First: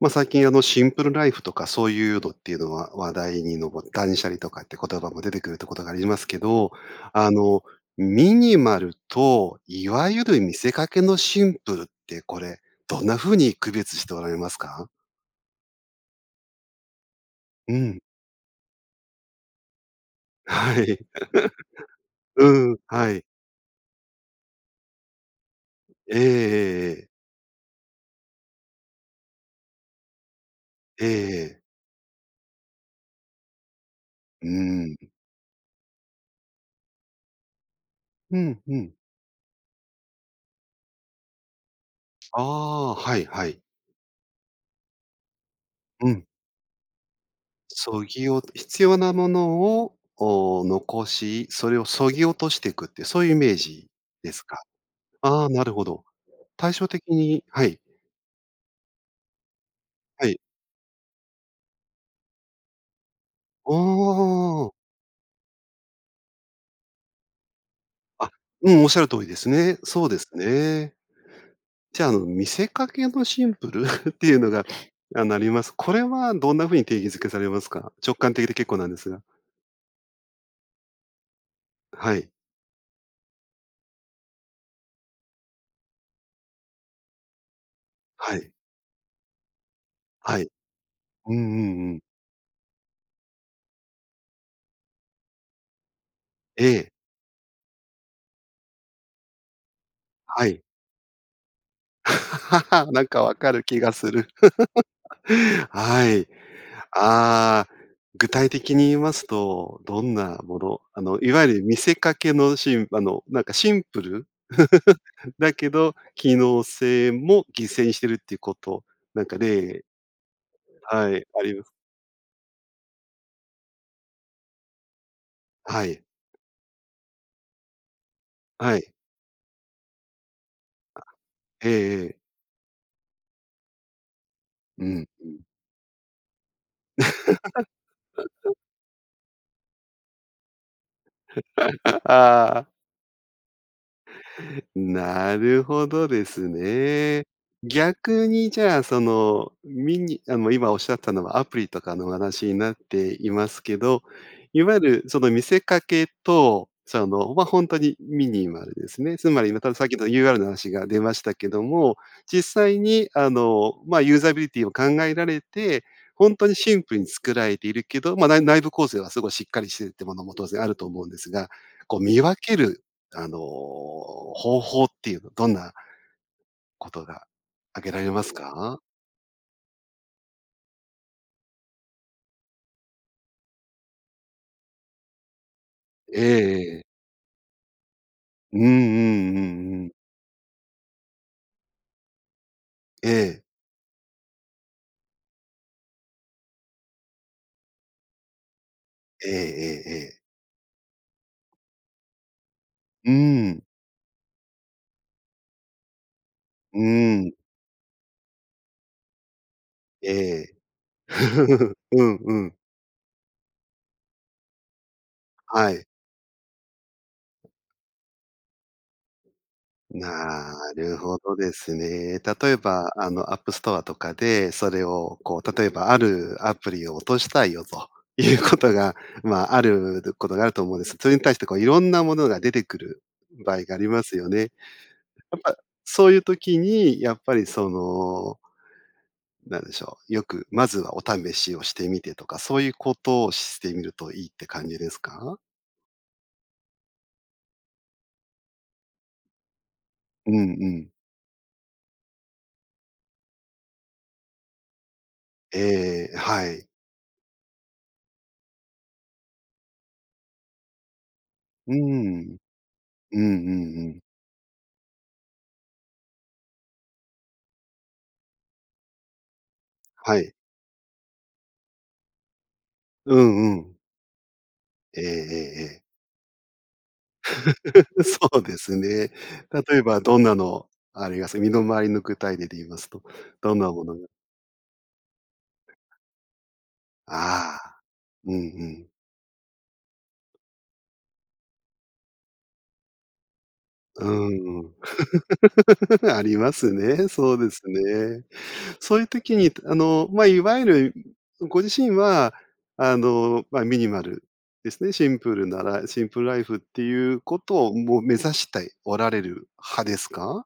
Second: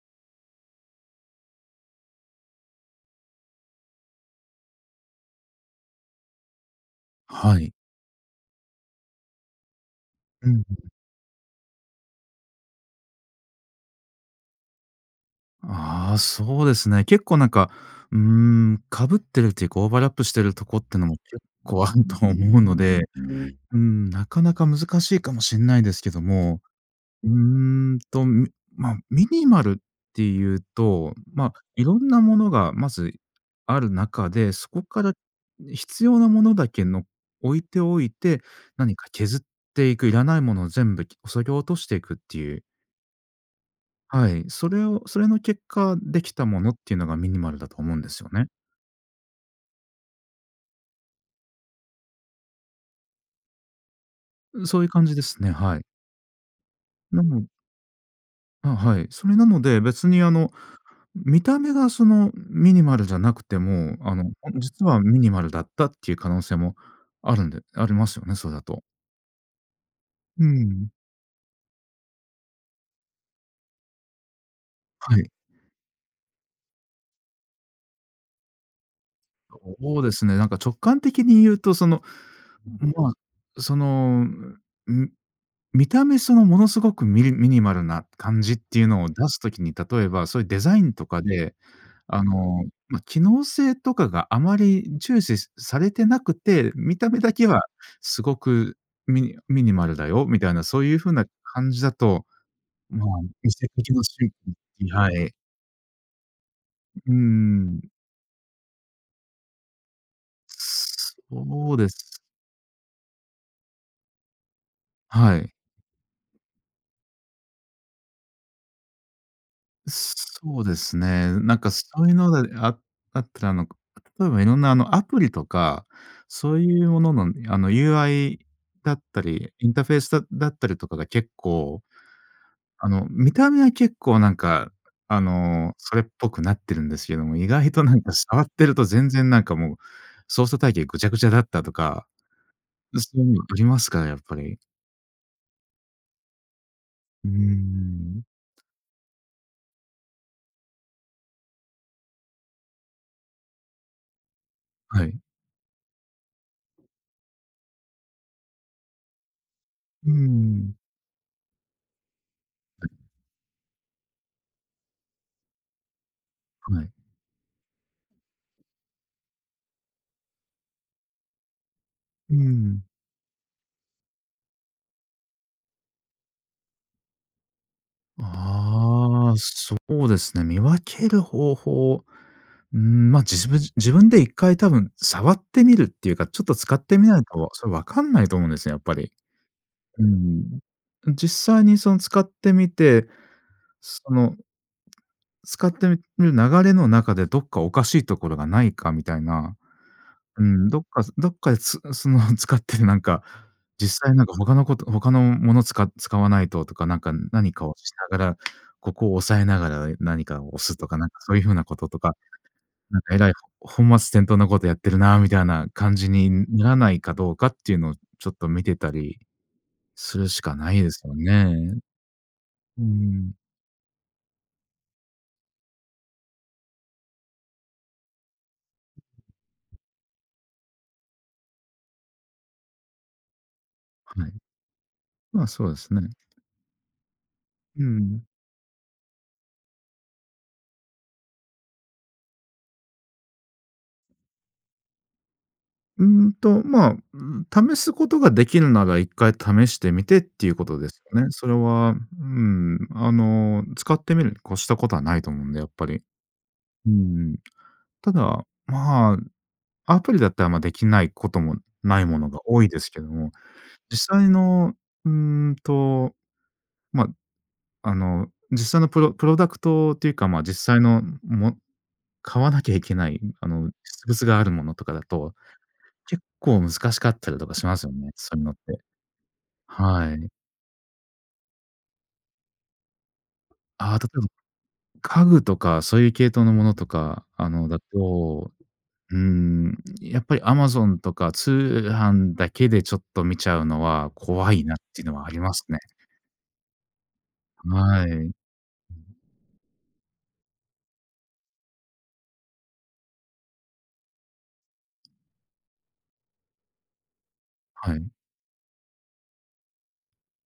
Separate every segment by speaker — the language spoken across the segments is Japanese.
Speaker 1: ま、最近、あの、シンプルライフとかそういうのっていうのは、話題にのぼっ断捨離とかって言葉も出てくるってことがありますけど。あ
Speaker 2: は
Speaker 1: の、
Speaker 2: い。
Speaker 1: ミニマルと、いわゆる
Speaker 2: う
Speaker 1: 見
Speaker 2: ん
Speaker 1: せ
Speaker 2: う
Speaker 1: か
Speaker 2: ん。
Speaker 1: けのシンプルってこれ、どんな風に区別しておられますか？
Speaker 2: ああ、そうですね。結構なんか、
Speaker 1: うん。
Speaker 2: うーん、かぶってるっていうかオーバーラップしてるとこ
Speaker 1: は
Speaker 2: って
Speaker 1: い。
Speaker 2: いうのも、結構あると 思う
Speaker 1: う
Speaker 2: の
Speaker 1: ん、
Speaker 2: で。
Speaker 1: はい。
Speaker 2: うん、なかなか難しいかもしんないですけ
Speaker 1: えええ
Speaker 2: ども。
Speaker 1: えええ。
Speaker 2: うーんと、ミまあミニマルっていう
Speaker 1: ええ
Speaker 2: と、まあ、
Speaker 1: ええ。
Speaker 2: いろんなものがまずある中
Speaker 1: う
Speaker 2: で、そこか
Speaker 1: ん。
Speaker 2: ら必要なものだけ、の置いておい
Speaker 1: う
Speaker 2: て、
Speaker 1: ん、うん。
Speaker 2: 何か削っていく。要らないものを全部、き削ぎ落としていくって
Speaker 1: あ
Speaker 2: いう。
Speaker 1: あ。はいはい。
Speaker 2: はい。それをそれの結果
Speaker 1: う
Speaker 2: で
Speaker 1: ん。
Speaker 2: きたものっていうのが、ミニマルだと思うん
Speaker 1: 削
Speaker 2: ですよ
Speaker 1: ぎ
Speaker 2: ね。
Speaker 1: 落と必要なものを、おお、残し、それを削ぎ落としてくって、そういうイメージですか？
Speaker 2: うん。そういう感じです
Speaker 1: ああ、
Speaker 2: ね。
Speaker 1: なる
Speaker 2: はい。
Speaker 1: ほど。対照的
Speaker 2: う
Speaker 1: に
Speaker 2: ん。
Speaker 1: はい。
Speaker 2: あ、はい。それなので、別に、
Speaker 1: は
Speaker 2: あ
Speaker 1: い。
Speaker 2: の、見た目がそのミニマルじゃなくて
Speaker 1: おおお
Speaker 2: も、あの、あ、
Speaker 1: おおお。
Speaker 2: 実はミニマルだったっていう可能性もあるんでありますよ
Speaker 1: あ、
Speaker 2: ね、それだ
Speaker 1: う
Speaker 2: と。
Speaker 1: ん、仰る通りですね。そうです
Speaker 2: うん。
Speaker 1: ね。じゃあ、あの、見せかけのシンプル っていうのが、
Speaker 2: は
Speaker 1: あ
Speaker 2: い。
Speaker 1: の、あります。これは、どんな風に定義づけされますか？直感的で結構なんですが。
Speaker 2: そうですね。なんか直感的に言うと、その、
Speaker 1: はい。
Speaker 2: まあ、その、ん、見た目その、ものすごくミニミニマルな
Speaker 1: は
Speaker 2: 感
Speaker 1: い。
Speaker 2: じっていうのを出す時に、例えばそ
Speaker 1: は
Speaker 2: ういう
Speaker 1: い。
Speaker 2: デザインとか
Speaker 1: うんう
Speaker 2: で、
Speaker 1: んうん。
Speaker 2: あの、まあ、機能性とかがあまり重視しされてなくて、
Speaker 1: ええ。
Speaker 2: 見た目だけはすごくミニミニマルだよみ
Speaker 1: は
Speaker 2: たい
Speaker 1: い。
Speaker 2: な。そういう風な感じだと、
Speaker 1: な
Speaker 2: ま
Speaker 1: ん
Speaker 2: あ、
Speaker 1: か分
Speaker 2: 見
Speaker 1: かる
Speaker 2: せか
Speaker 1: 気が
Speaker 2: けの
Speaker 1: す
Speaker 2: シ
Speaker 1: る。
Speaker 2: ンプルってはい。
Speaker 1: はい。
Speaker 2: うー
Speaker 1: ああ、
Speaker 2: ん。
Speaker 1: 具体的に言いますと、どんなものあの、いわゆる
Speaker 2: そ
Speaker 1: 見
Speaker 2: うで
Speaker 1: せ
Speaker 2: す。
Speaker 1: かけのシンあの、なんかシンプル
Speaker 2: は い。
Speaker 1: だけど、機能性も犠牲にしてるっていうことなんか例
Speaker 2: そうです
Speaker 1: はい、
Speaker 2: ね。
Speaker 1: あり
Speaker 2: なん
Speaker 1: ます。
Speaker 2: かそういうのでああったら、あの、例えばいろんな、あの、アプリと
Speaker 1: は
Speaker 2: か。
Speaker 1: い。
Speaker 2: そういうものの、あの、UI
Speaker 1: はい。
Speaker 2: だったり、インターフェースだっだったりとかが結
Speaker 1: ええ
Speaker 2: 構、
Speaker 1: ええ。
Speaker 2: あの、見た目は結構なんか、
Speaker 1: うん、
Speaker 2: あ
Speaker 1: うん。
Speaker 2: の、それっぽくなってるんですけども。意外となんか触っ てると、全然なんかもう操作体系ぐちゃぐちゃだったとか、
Speaker 1: ああ。
Speaker 2: そういうのありますから、やっぱり。
Speaker 1: なるほどですね。
Speaker 2: うーん。
Speaker 1: 逆に、じゃあ、そのミニあの、今仰ったのはアプリとかの話になっていますけど。いわゆる
Speaker 2: は
Speaker 1: そ
Speaker 2: い。
Speaker 1: の、見せかけとそう、あの、ま、本当にミニマルですね。つまり [unintelligible] さっき言った、
Speaker 2: うー
Speaker 1: UR の話
Speaker 2: ん。
Speaker 1: が出ましたけども。実際
Speaker 2: はい。
Speaker 1: に、あの、まあユーザビリティを考えられて、本当にシン
Speaker 2: はい。
Speaker 1: プルに作られているけど、まあ、ない内部構成はすごいしっかりしてるっていうものも、当然あると思うんですが。こう、見
Speaker 2: う
Speaker 1: 分ける
Speaker 2: ん。
Speaker 1: あの、方法っていうの、どんなことが挙げられますか？
Speaker 2: ああ、そうですね、見分ける方法。うーん、ま、じぶじ自分で1回多分触ってみるっていう
Speaker 1: え
Speaker 2: か、ちょっと使
Speaker 1: ええ
Speaker 2: っ
Speaker 1: え。
Speaker 2: てみないと、それ分かんないと思うんで
Speaker 1: うんう
Speaker 2: すよね、やっぱり。
Speaker 1: んうんうん。
Speaker 2: うーん。実際にその使ってみて、
Speaker 1: ええ。
Speaker 2: その使ってみみる、流れの中で、どっかおかしいところがないかみたい
Speaker 1: ええ
Speaker 2: な。
Speaker 1: ええええ。
Speaker 2: うん、どっかどっかで、つその使ってる、なん
Speaker 1: う
Speaker 2: か
Speaker 1: ん。
Speaker 2: 実際なんか他の事他の物をつか使わないとと
Speaker 1: う
Speaker 2: か。なんか
Speaker 1: ん。
Speaker 2: 何かをしながら、ここを押さえながら何か
Speaker 1: ええ。
Speaker 2: を押すとか、なんかそういう風な 事と
Speaker 1: うん
Speaker 2: か。
Speaker 1: うん。
Speaker 2: なんかえらい、ほ本末転倒な事やってるな、みたいな
Speaker 1: はい。
Speaker 2: 感じにならないかどうかっていうのを、ちょっと見てたりするし
Speaker 1: な
Speaker 2: かないで
Speaker 1: る
Speaker 2: すよ
Speaker 1: ほど
Speaker 2: ね。
Speaker 1: ですね。例え
Speaker 2: うー
Speaker 1: ば、あの、
Speaker 2: ん。
Speaker 1: アップストアとかで、それをこう例えば、あるアプリを落としたいよということが、まあ、あ
Speaker 2: [unintelligible]
Speaker 1: る、とことがあると思うんです。それに対してこう、いろんなものが出てくる場合があります
Speaker 2: は
Speaker 1: よ
Speaker 2: い。
Speaker 1: ね。やっ
Speaker 2: まあ
Speaker 1: ぱ、
Speaker 2: そうです
Speaker 1: そ
Speaker 2: ね。
Speaker 1: ういう時に、やっぱりそ
Speaker 2: うん。
Speaker 1: のなんでしょう。よくまずはお試しをしてみてとか、そういうことをしてみるといいって感じですか？
Speaker 2: うーんと、まあ、ん、試すことができるなら、1回試してみてっ
Speaker 1: うん
Speaker 2: ていうこ
Speaker 1: う
Speaker 2: とで
Speaker 1: ん。
Speaker 2: すよね。それは、うん、あの、使ってみるに越したことはないと思うん
Speaker 1: え
Speaker 2: で、やっぱり。
Speaker 1: えええ、はい。
Speaker 2: うん。ただ、まあ、アプリだったらまあできないことも
Speaker 1: う
Speaker 2: ないもの
Speaker 1: ん。
Speaker 2: が多いですけど
Speaker 1: うんう
Speaker 2: も、
Speaker 1: んうん。
Speaker 2: 実際のうーんと、ま、あの、実際の、プロプロダクトっていう
Speaker 1: は
Speaker 2: か、
Speaker 1: い。
Speaker 2: ま、実際の、も買わなきゃいけな
Speaker 1: う
Speaker 2: い、あ
Speaker 1: んう
Speaker 2: の、
Speaker 1: ん。
Speaker 2: 実物があるものとかだ
Speaker 1: ええ
Speaker 2: と
Speaker 1: ええええ。
Speaker 2: 結構難しかったりとかしますよ ね、そう
Speaker 1: そ
Speaker 2: い
Speaker 1: う
Speaker 2: うのっ
Speaker 1: です
Speaker 2: て。
Speaker 1: ね。例えば、
Speaker 2: は
Speaker 1: どん
Speaker 2: い。
Speaker 1: なのあります？身の回りの具体例で言いますと、どんなもの
Speaker 2: ああ、例
Speaker 1: が
Speaker 2: えば、家具とかそういう系統のものとか、あ
Speaker 1: あ
Speaker 2: の、だ
Speaker 1: あ、うんう
Speaker 2: と、
Speaker 1: ん。
Speaker 2: うーん、やっぱり、Amazon とか通販だけでちょっと見ちゃうの
Speaker 1: うー
Speaker 2: は怖
Speaker 1: ん、
Speaker 2: いなっていうのはありますね。
Speaker 1: うん。ありますね、そうです
Speaker 2: は
Speaker 1: ね。
Speaker 2: い。
Speaker 1: そういう時に、とあの、ま、いわゆるご自身はあの、まあ、ミニマルですね、シンプルな、らシンプルライフっていうことを、
Speaker 2: は
Speaker 1: もう
Speaker 2: い。
Speaker 1: 目指したいおられる派ですか？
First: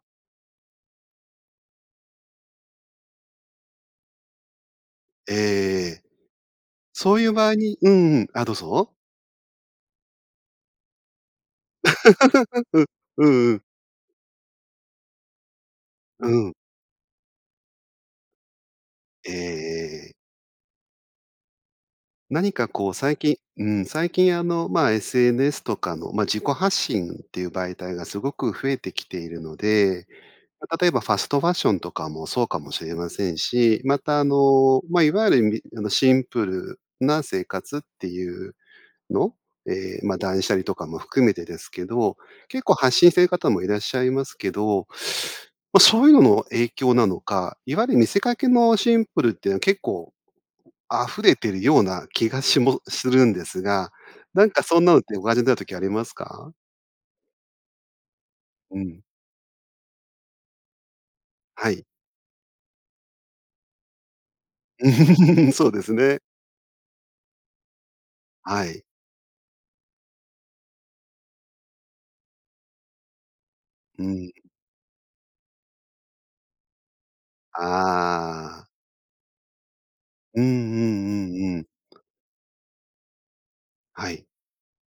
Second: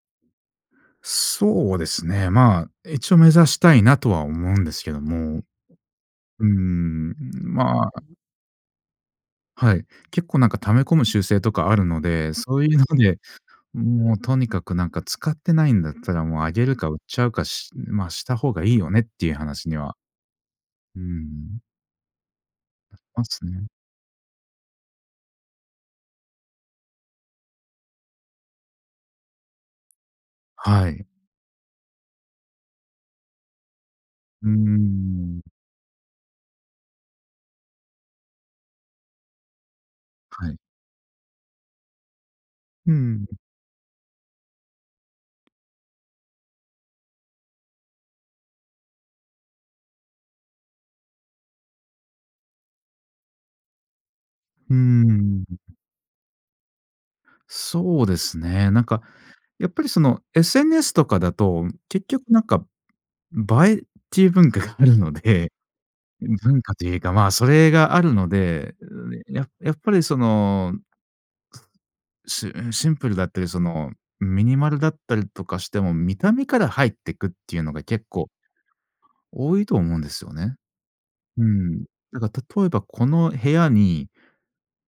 Speaker 2: そうですね。まあ、一応、目指したいなとは思うんですけど
Speaker 1: ええ
Speaker 2: も、
Speaker 1: ええ。
Speaker 2: うー
Speaker 1: そ
Speaker 2: ん、
Speaker 1: ういう場合に
Speaker 2: ま
Speaker 1: う
Speaker 2: あ
Speaker 1: ん、うん、あ、どうぞ。
Speaker 2: はい。結構なんか溜め込む習性とかあるので、そういうの で、
Speaker 1: うんうん。
Speaker 2: もうとにかくなんか使ってないんだったら、
Speaker 1: う
Speaker 2: もうあ
Speaker 1: ん。
Speaker 2: げるか売っちゃうかしま、した方がいいよねって
Speaker 1: え
Speaker 2: い
Speaker 1: え
Speaker 2: う話には
Speaker 1: ええ。
Speaker 2: うん。
Speaker 1: 何かこう、
Speaker 2: なり
Speaker 1: 最
Speaker 2: ま
Speaker 1: 近
Speaker 2: す
Speaker 1: う
Speaker 2: ね。
Speaker 1: ん、最近あの、ま、SNS とかの、ま、自己発信っていう媒体がすごく増えてきているので、ま、例
Speaker 2: は
Speaker 1: えば
Speaker 2: い。
Speaker 1: ファストファッションとかもそうかもしれませんし、またあ
Speaker 2: うー
Speaker 1: の、ま、いわゆるい
Speaker 2: ん。
Speaker 1: みあのシンプルな生活っていうの？ええ、ま、断
Speaker 2: は
Speaker 1: 捨
Speaker 2: い。
Speaker 1: 離とかも含めてですけど、結構
Speaker 2: う
Speaker 1: 発信してい
Speaker 2: ん。
Speaker 1: る方もいらっしゃいますけど、ま、そういうのの影響なのか、いわゆる見せかけのシンプルっていうのは結構、溢れてるような気がしもするんですが、なんか
Speaker 2: うー
Speaker 1: そんなのってお感じになる
Speaker 2: ん。
Speaker 1: 時ありますか？
Speaker 2: そうですね。
Speaker 1: う
Speaker 2: なんか
Speaker 1: ん。
Speaker 2: やっぱりその、SNS とかだと、
Speaker 1: はい。
Speaker 2: 結局なんか映えっちゅう文化があるの
Speaker 1: う
Speaker 2: で、
Speaker 1: ん、そうですね。
Speaker 2: 文化というか、ま、それがあるの
Speaker 1: は
Speaker 2: で、
Speaker 1: い。
Speaker 2: ややっぱりその、しうん、シンプルだったり、その
Speaker 1: うん。
Speaker 2: ミニマルだったりとかしても、見た目から入ってくっていうのが結構
Speaker 1: ああ。
Speaker 2: 多いと思うんですよ
Speaker 1: うんう
Speaker 2: ね。
Speaker 1: んう
Speaker 2: う
Speaker 1: んうん。
Speaker 2: ん。なんか例えばこの部屋に
Speaker 1: はい。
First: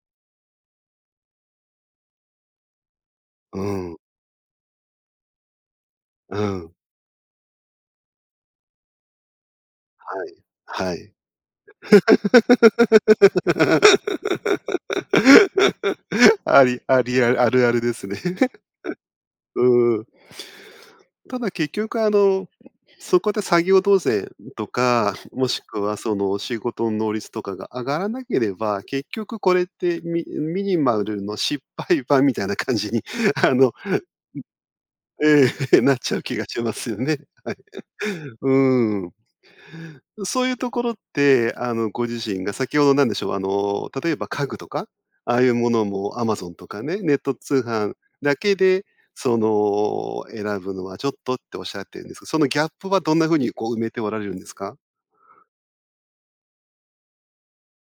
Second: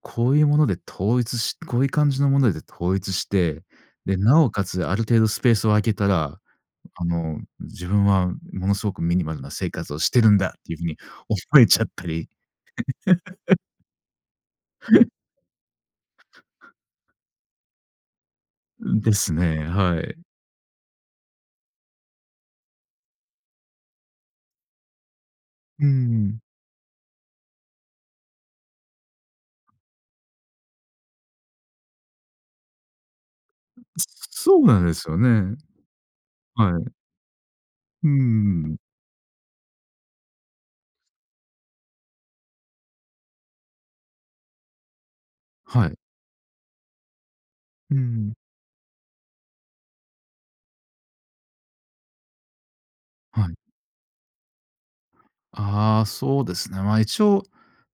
Speaker 2: こういうもので統一しこういう感じのもので統一し
Speaker 1: う
Speaker 2: て、
Speaker 1: ん。
Speaker 2: で、なおかつある程度スペースを空けたら、
Speaker 1: うん。
Speaker 2: あの自分はものすごくミニマルな生活をして
Speaker 1: は
Speaker 2: るん
Speaker 1: い
Speaker 2: だっていう風
Speaker 1: は
Speaker 2: に
Speaker 1: い。
Speaker 2: 思えちゃったり。
Speaker 1: ありありあるあるあるですね。
Speaker 2: うん、です ね。
Speaker 1: う
Speaker 2: は
Speaker 1: ん。
Speaker 2: い。
Speaker 1: ただ結局あの、そこで作業動せいとか、もしく
Speaker 2: う
Speaker 1: はその
Speaker 2: ん。
Speaker 1: 仕事の能率とかが上がらなければ、結局これってミミニマルの失敗版みたいな感じに、あの、うん。
Speaker 2: すそうなんですよ
Speaker 1: え
Speaker 2: ね。
Speaker 1: え、なっちゃう気がしま
Speaker 2: は
Speaker 1: す
Speaker 2: い。
Speaker 1: よね。
Speaker 2: うー
Speaker 1: はい。
Speaker 2: ん。
Speaker 1: うーん。そういうところって、あの、ご自身が先ほどなんでしょう、あの、例えば家具とか、ああいうもの
Speaker 2: はい。
Speaker 1: も Amazon とかね、ネット通
Speaker 2: う
Speaker 1: 販だ
Speaker 2: ん。
Speaker 1: けで、その、選ぶのはちょっとっておっしゃってるんですけど、そのギャップはどんな風
Speaker 2: は
Speaker 1: に
Speaker 2: い。
Speaker 1: こう埋めておられるんですか？
Speaker 2: ああ、そうですね。ま、一応、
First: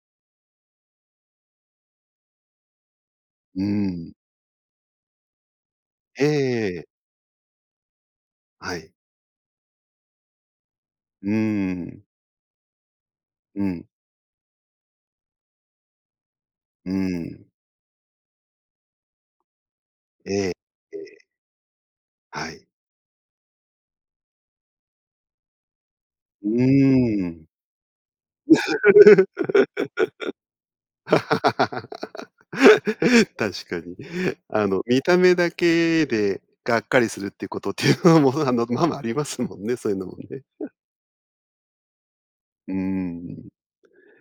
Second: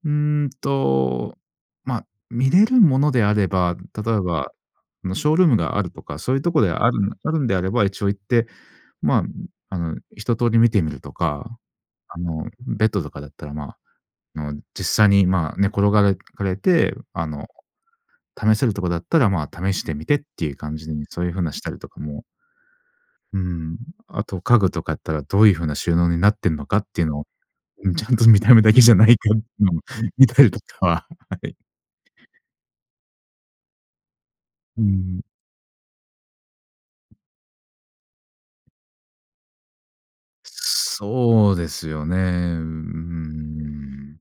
Speaker 2: うーんと、ま、見れるものであれ
Speaker 1: う
Speaker 2: ば、
Speaker 1: ん。
Speaker 2: 例えば、あのショールームがあるとか、そういうとこで
Speaker 1: ええ。
Speaker 2: あるあるんであれば、一応行って
Speaker 1: はい。
Speaker 2: まあ、あの一通り見てみると
Speaker 1: う
Speaker 2: か、
Speaker 1: ん。
Speaker 2: あのベッドとかだったら、
Speaker 1: う
Speaker 2: ま、
Speaker 1: ん。
Speaker 2: あの実際にまあ寝転がれかれ
Speaker 1: う
Speaker 2: て、あ
Speaker 1: ん。
Speaker 2: の試せるとこだったら、ま、試してみてって
Speaker 1: え
Speaker 2: い
Speaker 1: え、
Speaker 2: う感じ
Speaker 1: え
Speaker 2: に
Speaker 1: え。
Speaker 2: そういう風なしたりとかも
Speaker 1: はい。
Speaker 2: うーん。あと家具とかやったらどういう風な収納になっ
Speaker 1: う
Speaker 2: てるのかっていうのを、
Speaker 1: ん。
Speaker 2: うん、ちゃんと見た目だけじゃないかってのも見たりとかは、はい。
Speaker 1: 確かに。あの、
Speaker 2: う
Speaker 1: 見た
Speaker 2: ん。
Speaker 1: 目だけでがっかりするっていうことっていうのもあの、ままありますもんね、そういうのもね。うん。
Speaker 2: そうですよね。うー
Speaker 1: うん。
Speaker 2: ん。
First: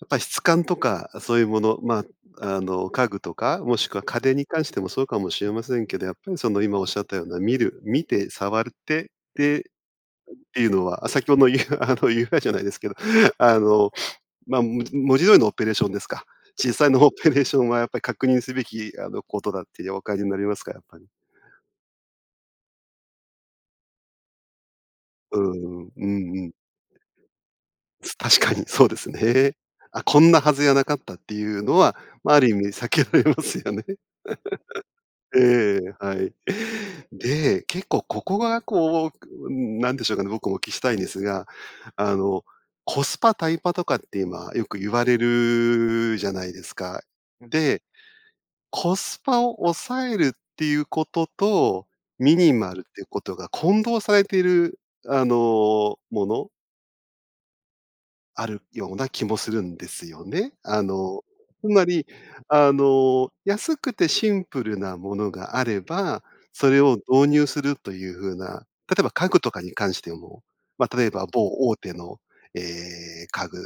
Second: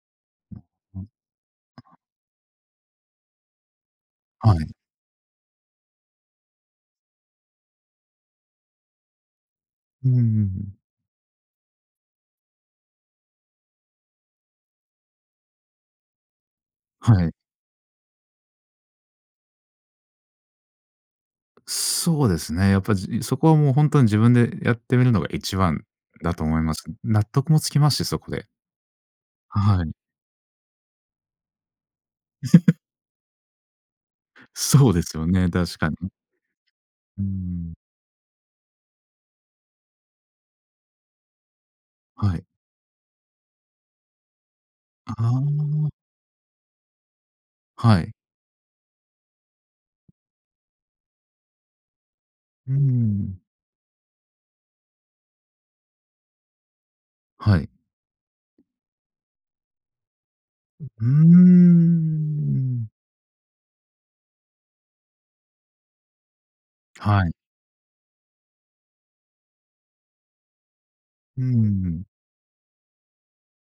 Speaker 1: やっぱり質感とかそういうもの、ま、あの、家具とかもしくは家電に
Speaker 2: は
Speaker 1: 関
Speaker 2: い。
Speaker 1: してもそうかもしれませんけど、やっぱりその今おっしゃったような見る、見て触るって、でっ
Speaker 2: うんうんう
Speaker 1: ていう
Speaker 2: ん。
Speaker 1: のは先ほのゆあの UI じゃないですけど、あの、ま、も文字通りのオペレーションですか。実際のオ
Speaker 2: は
Speaker 1: ペ
Speaker 2: い。
Speaker 1: レーションはやっぱり確認すべきあのことだってお感じになりますか？やっぱり。
Speaker 2: そうですね。やっぱじそこはもう本当に自分でやってみるのが
Speaker 1: うー
Speaker 2: 一番
Speaker 1: ん、う
Speaker 2: だ
Speaker 1: んう
Speaker 2: と
Speaker 1: ん。
Speaker 2: 思います。納得もつきますし、
Speaker 1: す
Speaker 2: そこ
Speaker 1: 確
Speaker 2: で。
Speaker 1: かにそうですね。
Speaker 2: はい。
Speaker 1: あ、こんなはずじゃなかったっていうのは、ま、ある意味 避けられますよね。
Speaker 2: そうですよね、確
Speaker 1: え
Speaker 2: か
Speaker 1: え、
Speaker 2: に。
Speaker 1: はい。
Speaker 2: うー
Speaker 1: で、
Speaker 2: ん。
Speaker 1: 結構ここがこう、うん、なんでしょうかね。僕もお聞きしたいんですが、あ
Speaker 2: は
Speaker 1: の、
Speaker 2: い。
Speaker 1: コスパタイパとかって今よく言わ
Speaker 2: あ
Speaker 1: れ
Speaker 2: あ。
Speaker 1: るじゃないですか。で、
Speaker 2: はい。
Speaker 1: コスパを抑えるっていうことと、ミニ
Speaker 2: う
Speaker 1: マルっていうこと
Speaker 2: ん。
Speaker 1: が混同されているあの、もの？
Speaker 2: はい。
Speaker 1: あるような気もするんですよね。あ
Speaker 2: ううー
Speaker 1: の、つまり、あ
Speaker 2: ん。
Speaker 1: の、安くてシンプルなものがあれば、それを
Speaker 2: は
Speaker 1: 導
Speaker 2: い。
Speaker 1: 入するという風な、例えば家具とかに関しても、ま、例えば
Speaker 2: う
Speaker 1: 某大手
Speaker 2: ん。
Speaker 1: の、え、家具、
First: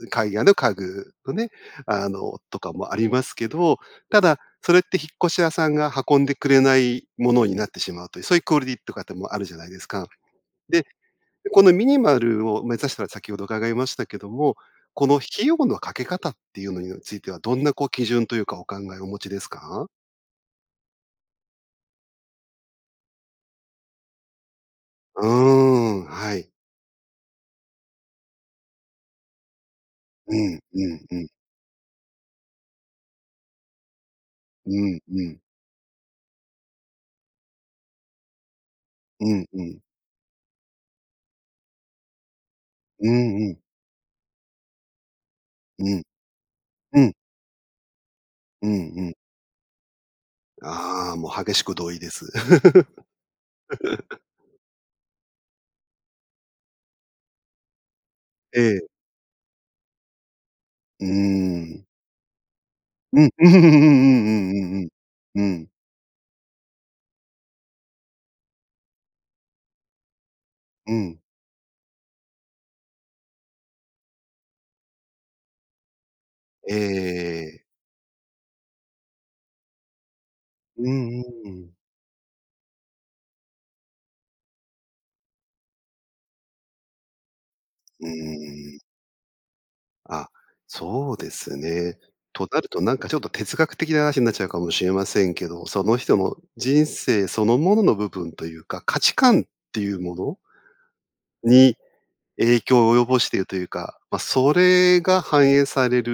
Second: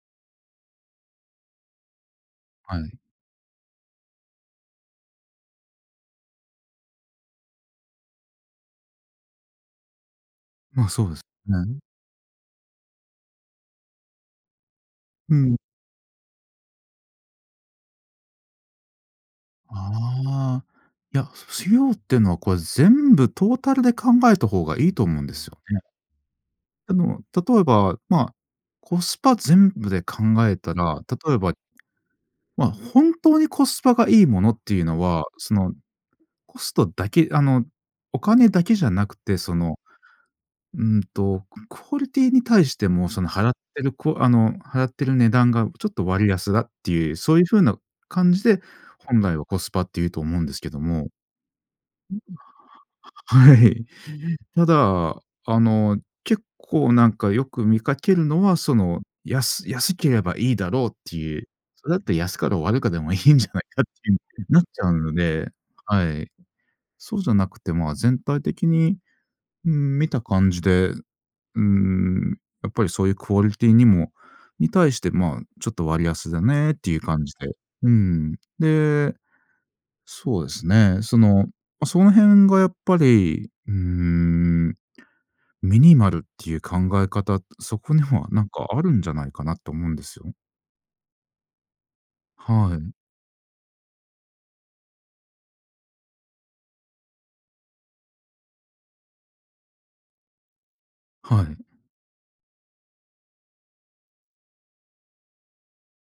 Speaker 1: う、海外の家具のね、あの、とか
Speaker 2: は
Speaker 1: もあ
Speaker 2: い。
Speaker 1: りますけど、ただそれって引っ越し屋さんが運んでくれないものになってしまうという、そういうクオリティとかてもあるじゃないですか、で、
Speaker 2: ま、そうです
Speaker 1: この
Speaker 2: ね。
Speaker 1: ミニマルを目指したら先ほど伺いましたけども、この
Speaker 2: う
Speaker 1: 費用
Speaker 2: ん。
Speaker 1: のかけ方ていうのにはついてはどんなこう基準というかお考えをお持ちですか？
Speaker 2: あ、いや、費用っていうのはこれ全部トータルで考えた方がいいと思
Speaker 1: う
Speaker 2: う
Speaker 1: ー
Speaker 2: んですよね。
Speaker 1: ん、はい。
Speaker 2: あの例えば、ま、コスパ全部で考
Speaker 1: うん
Speaker 2: えた
Speaker 1: う
Speaker 2: ら、
Speaker 1: んうん。
Speaker 2: 例えばま、本当にコスパがいいものっ
Speaker 1: う
Speaker 2: ていう
Speaker 1: ん
Speaker 2: の
Speaker 1: う
Speaker 2: は、
Speaker 1: ん。
Speaker 2: そのコストだけあのお金だけじゃなく
Speaker 1: う
Speaker 2: て、
Speaker 1: ん
Speaker 2: そ
Speaker 1: う
Speaker 2: の、
Speaker 1: ん。
Speaker 2: うーんとクオリティに対しても
Speaker 1: う
Speaker 2: その
Speaker 1: ん
Speaker 2: 払
Speaker 1: う
Speaker 2: っ
Speaker 1: ん。
Speaker 2: てるこあの払ってる値段がちょっ
Speaker 1: うん。
Speaker 2: と割安だって
Speaker 1: う
Speaker 2: い
Speaker 1: ん。
Speaker 2: う、そういう風な感じで、
Speaker 1: うんうん。
Speaker 2: 本来はコスパって言うと思うんですけども。
Speaker 1: ああ、もう激しく同意です。
Speaker 2: はい。ただあの結構なんかよく見かけるのは、
Speaker 1: え
Speaker 2: そ
Speaker 1: え。
Speaker 2: の、やす安ければいいだろうっ
Speaker 1: う
Speaker 2: ていう、
Speaker 1: ん。
Speaker 2: それだって安かろう悪かでもい
Speaker 1: うん、
Speaker 2: い んじ
Speaker 1: うんう
Speaker 2: ゃ
Speaker 1: ん
Speaker 2: ないかってなっち
Speaker 1: う
Speaker 2: ゃ
Speaker 1: ん
Speaker 2: うの
Speaker 1: うん、う
Speaker 2: で、
Speaker 1: ん。
Speaker 2: はい、そうじゃなくて、まあ、全体的にうん、見た感じで、
Speaker 1: う
Speaker 2: う
Speaker 1: ん。
Speaker 2: ーん、やっぱりそういうクオリティにもに対して、ま、ちょっと割安だね
Speaker 1: え
Speaker 2: っていう感じで、
Speaker 1: え。
Speaker 2: うん、で、そうです
Speaker 1: う
Speaker 2: ね、そ
Speaker 1: ん
Speaker 2: の、
Speaker 1: うん。
Speaker 2: その辺がやっぱり、うーん、ミニマルっていう考え方、そこに
Speaker 1: う
Speaker 2: はなんか
Speaker 1: ん。
Speaker 2: あるんじゃないかなと思うんです
Speaker 1: あ、
Speaker 2: よ。
Speaker 1: そうですね、となる
Speaker 2: は
Speaker 1: と
Speaker 2: い。
Speaker 1: なんかちょっと哲学的な話になっちゃうかもしれませんけど、その人の人生そのものの部分というか、価値観ていうもの
Speaker 2: はい。
Speaker 1: に、影響を及ぼしているというか、ま、それが反映される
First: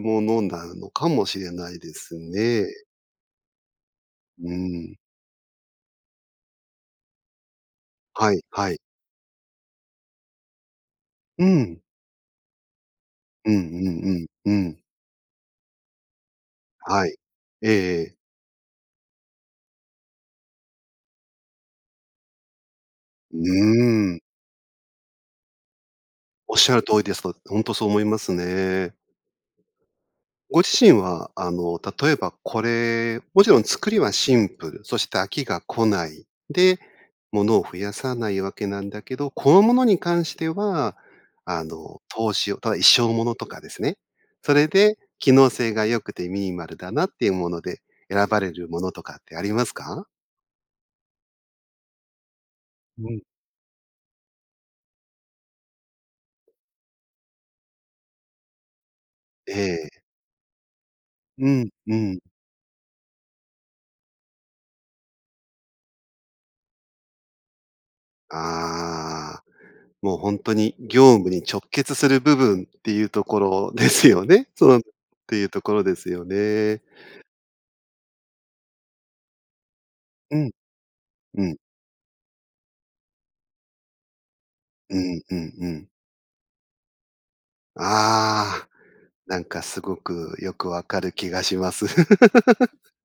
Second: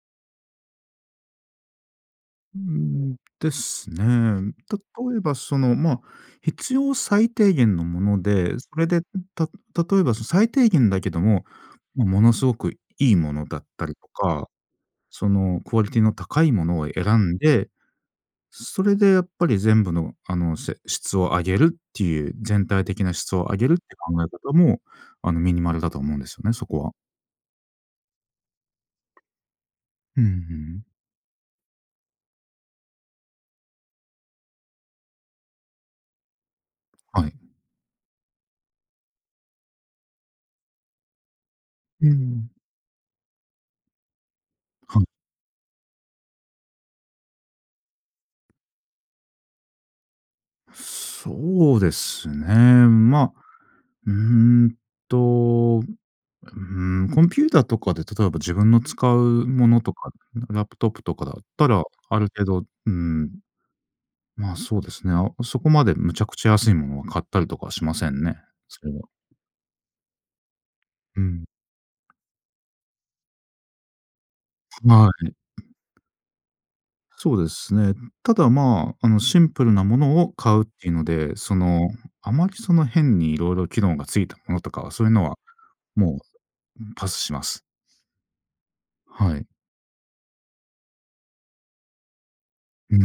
Speaker 1: ものなのかもしれないです
Speaker 2: うー
Speaker 1: ね。
Speaker 2: ん、です
Speaker 1: う
Speaker 2: ね、
Speaker 1: ん。
Speaker 2: 例えばその、ま、必要最低限のもの
Speaker 1: はい
Speaker 2: で、
Speaker 1: は
Speaker 2: そ
Speaker 1: い。
Speaker 2: れで、ん、た例えばその最低限だけど
Speaker 1: う
Speaker 2: も、
Speaker 1: ん。
Speaker 2: ま、ものすごく良いもの
Speaker 1: うんう
Speaker 2: だったりと
Speaker 1: ん
Speaker 2: か、
Speaker 1: うんうん。
Speaker 2: そのクオリティの高いものを選
Speaker 1: はい。
Speaker 2: んで、
Speaker 1: ええええ。
Speaker 2: それでやっぱり全部のあの、せ質を上げるっていう、全体的な質を上げるって
Speaker 1: う
Speaker 2: 考
Speaker 1: ん。
Speaker 2: え方もあのミニマルだと思うんですよね、
Speaker 1: おっ
Speaker 2: そ
Speaker 1: しゃ
Speaker 2: こ
Speaker 1: る
Speaker 2: は。
Speaker 1: 通りです、本当そう思いますね。
Speaker 2: うんう
Speaker 1: ご自
Speaker 2: ん。
Speaker 1: 身は、あの例えばこれもちろん作りはシンプル、そして飽きが来ない、で、
Speaker 2: はい。
Speaker 1: 物を増やさないわけなんだけど、このものに関してはあの
Speaker 2: う
Speaker 1: 投
Speaker 2: ん。
Speaker 1: 資をただ一生ものとかですね。それで
Speaker 2: はい。
Speaker 1: 機能性が良くてミニマルだなていうもので選ばれるものとかってありますか？
Speaker 2: そうですね。
Speaker 1: うん。
Speaker 2: ま、うーんと、うん、コンピューターとかで例えば自分の使うもの
Speaker 1: え
Speaker 2: と
Speaker 1: え。
Speaker 2: か、ラップトップとかだっ
Speaker 1: う
Speaker 2: た
Speaker 1: ん、
Speaker 2: ら、
Speaker 1: う
Speaker 2: あ
Speaker 1: ん。
Speaker 2: る程度、うーん、まあ、そうですね、あ、おそこまでむちゃくちゃ安いものを買ったりとかしませんね、それは。
Speaker 1: ああ、もうほんとに業
Speaker 2: う
Speaker 1: 務に
Speaker 2: ん。
Speaker 1: 直結する部分っていうところですよね、そのっ
Speaker 2: はい。
Speaker 1: ていうところですよね。
Speaker 2: そうですね。ただまあ、あの、シンプルなものを
Speaker 1: うん。
Speaker 2: 買うっていうので、
Speaker 1: う
Speaker 2: そ
Speaker 1: ん。
Speaker 2: の、あまりその、変にいろいろ機能がついたものとかは、
Speaker 1: う
Speaker 2: そういう
Speaker 1: ん
Speaker 2: の
Speaker 1: う
Speaker 2: は
Speaker 1: んうん。
Speaker 2: もうパスします。
Speaker 1: ああ、
Speaker 2: は
Speaker 1: なん
Speaker 2: い。
Speaker 1: かすごくよく分かる気がします。
Speaker 2: う ー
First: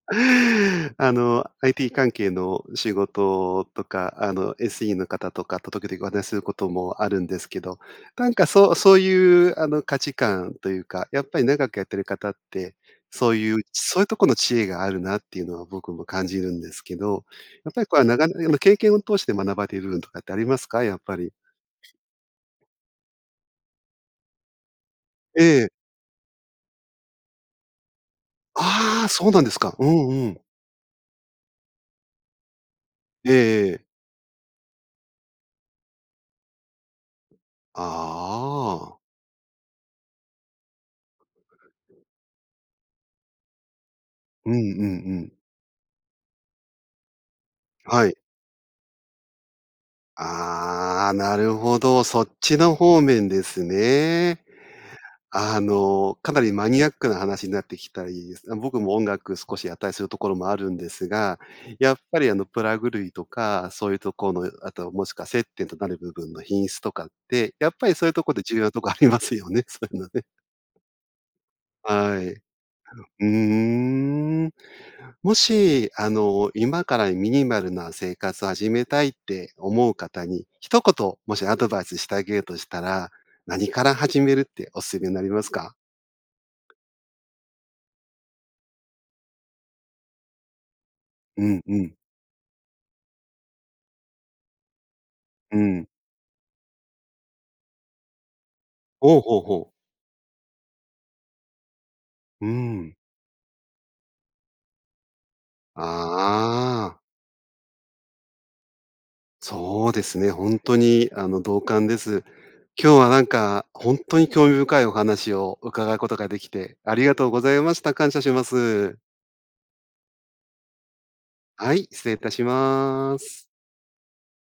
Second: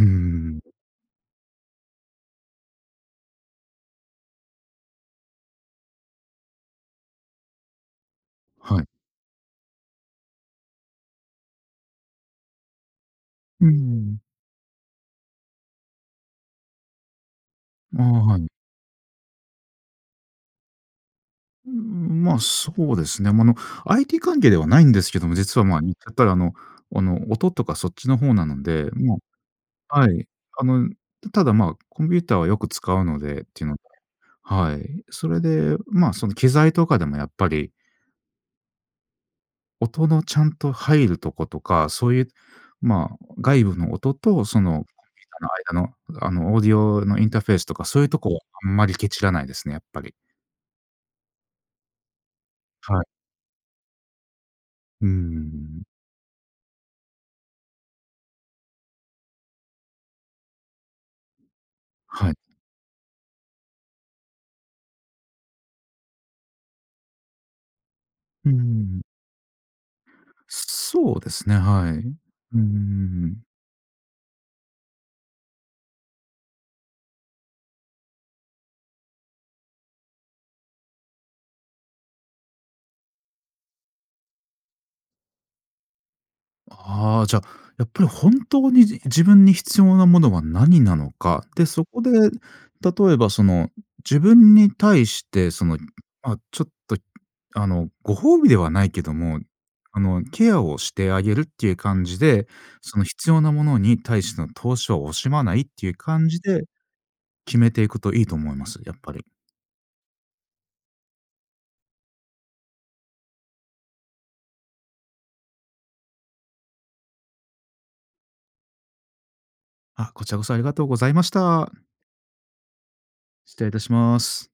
Speaker 2: ん。
Speaker 1: あの、IT 関係の仕事とか、あの、SE の方とかと時々お話することもあるんですけど、なんかそう
Speaker 2: はい。
Speaker 1: そういう、あの、価値観というか、やっぱり長くやってる方って、そういう
Speaker 2: うー
Speaker 1: そういうと
Speaker 2: ん。
Speaker 1: この知恵があるなっていうのは僕も感じるんですけど、やっぱりこれ
Speaker 2: ああ、
Speaker 1: は長
Speaker 2: はい。
Speaker 1: 年の経験を通して学ばれる部分とかってありますか、やっぱり？
Speaker 2: うーん、ま、そうですね。ま、あの、IT 関係ではないんですけども、実
Speaker 1: え
Speaker 2: は、
Speaker 1: え。
Speaker 2: ま、言っちゃったらあのあの、音とかそっちの方なので、
Speaker 1: ああ、
Speaker 2: もう
Speaker 1: そうなんですか。うん
Speaker 2: は
Speaker 1: う
Speaker 2: い。
Speaker 1: ん。
Speaker 2: あの、ただ、まあ、コンピューターはよく使うの
Speaker 1: え
Speaker 2: でってい
Speaker 1: え
Speaker 2: う
Speaker 1: え
Speaker 2: の
Speaker 1: え。
Speaker 2: で、はい。それで、ま、その、機材とかでもやっぱり
Speaker 1: あああ。
Speaker 2: 音のちゃんと入るとことか、そういう、まあ、外部の音と
Speaker 1: うんうん
Speaker 2: そのコン
Speaker 1: う
Speaker 2: ピュー
Speaker 1: ん。
Speaker 2: ターの間の、あの、オーディオのインターフェースとかそう
Speaker 1: は
Speaker 2: いう
Speaker 1: い。
Speaker 2: とこ、あんまりケチらないですね、やっぱり。
Speaker 1: ああ、なるほど、そっちの
Speaker 2: は
Speaker 1: 方
Speaker 2: い。
Speaker 1: 面ですね。
Speaker 2: うー
Speaker 1: あ
Speaker 2: ん。
Speaker 1: の、かなりマニアックな話になってきたいすまあ、僕も音楽少しやったりするところもあるんですが、やっぱ
Speaker 2: は
Speaker 1: りあ
Speaker 2: い。
Speaker 1: の、プラグ類とか、そういうとこの、あともしくは接点となる部分の品質とかって、やっぱりそういうとこで
Speaker 2: うんう
Speaker 1: 重
Speaker 2: んう
Speaker 1: 要なとこあ
Speaker 2: ん。
Speaker 1: りますよね、そういうのね。
Speaker 2: そうですね、はい。う
Speaker 1: は
Speaker 2: ん
Speaker 1: い、う
Speaker 2: うんうん
Speaker 1: ー
Speaker 2: うん。
Speaker 1: ん。もし、あの、今からミニマルな生活を始めたいって思う方に、一言もしアドバイスしてあげるとしたら、何から始めるってお勧めになりますか？
Speaker 2: ああ、じゃ、やっぱり本当にじ自分に必要なものはなになのか、
Speaker 1: うん、
Speaker 2: で、
Speaker 1: う
Speaker 2: そ
Speaker 1: ん。
Speaker 2: こで例えばその、自分に対して
Speaker 1: う
Speaker 2: その、
Speaker 1: ん。
Speaker 2: ま、ちょっとあの、ご褒美ではないけど
Speaker 1: ほうほう
Speaker 2: も、
Speaker 1: ほう。
Speaker 2: あの、ケアをしてあげるっていう感じ
Speaker 1: う
Speaker 2: で、
Speaker 1: ーん。
Speaker 2: その必要なものに対しての投資は惜しまないっていう感じで、
Speaker 1: ああ。
Speaker 2: 決めていくといいと思います、やっぱり。
Speaker 1: そうですね、ほんとにあの、同感です。今日はなんかほんとに興味深いお話を伺うことができて、ありがとうございました。感謝します。
Speaker 2: あ、こちらこそありがとうございまし
Speaker 1: は
Speaker 2: た。
Speaker 1: い、失礼いたします。
Speaker 2: 失礼いたします。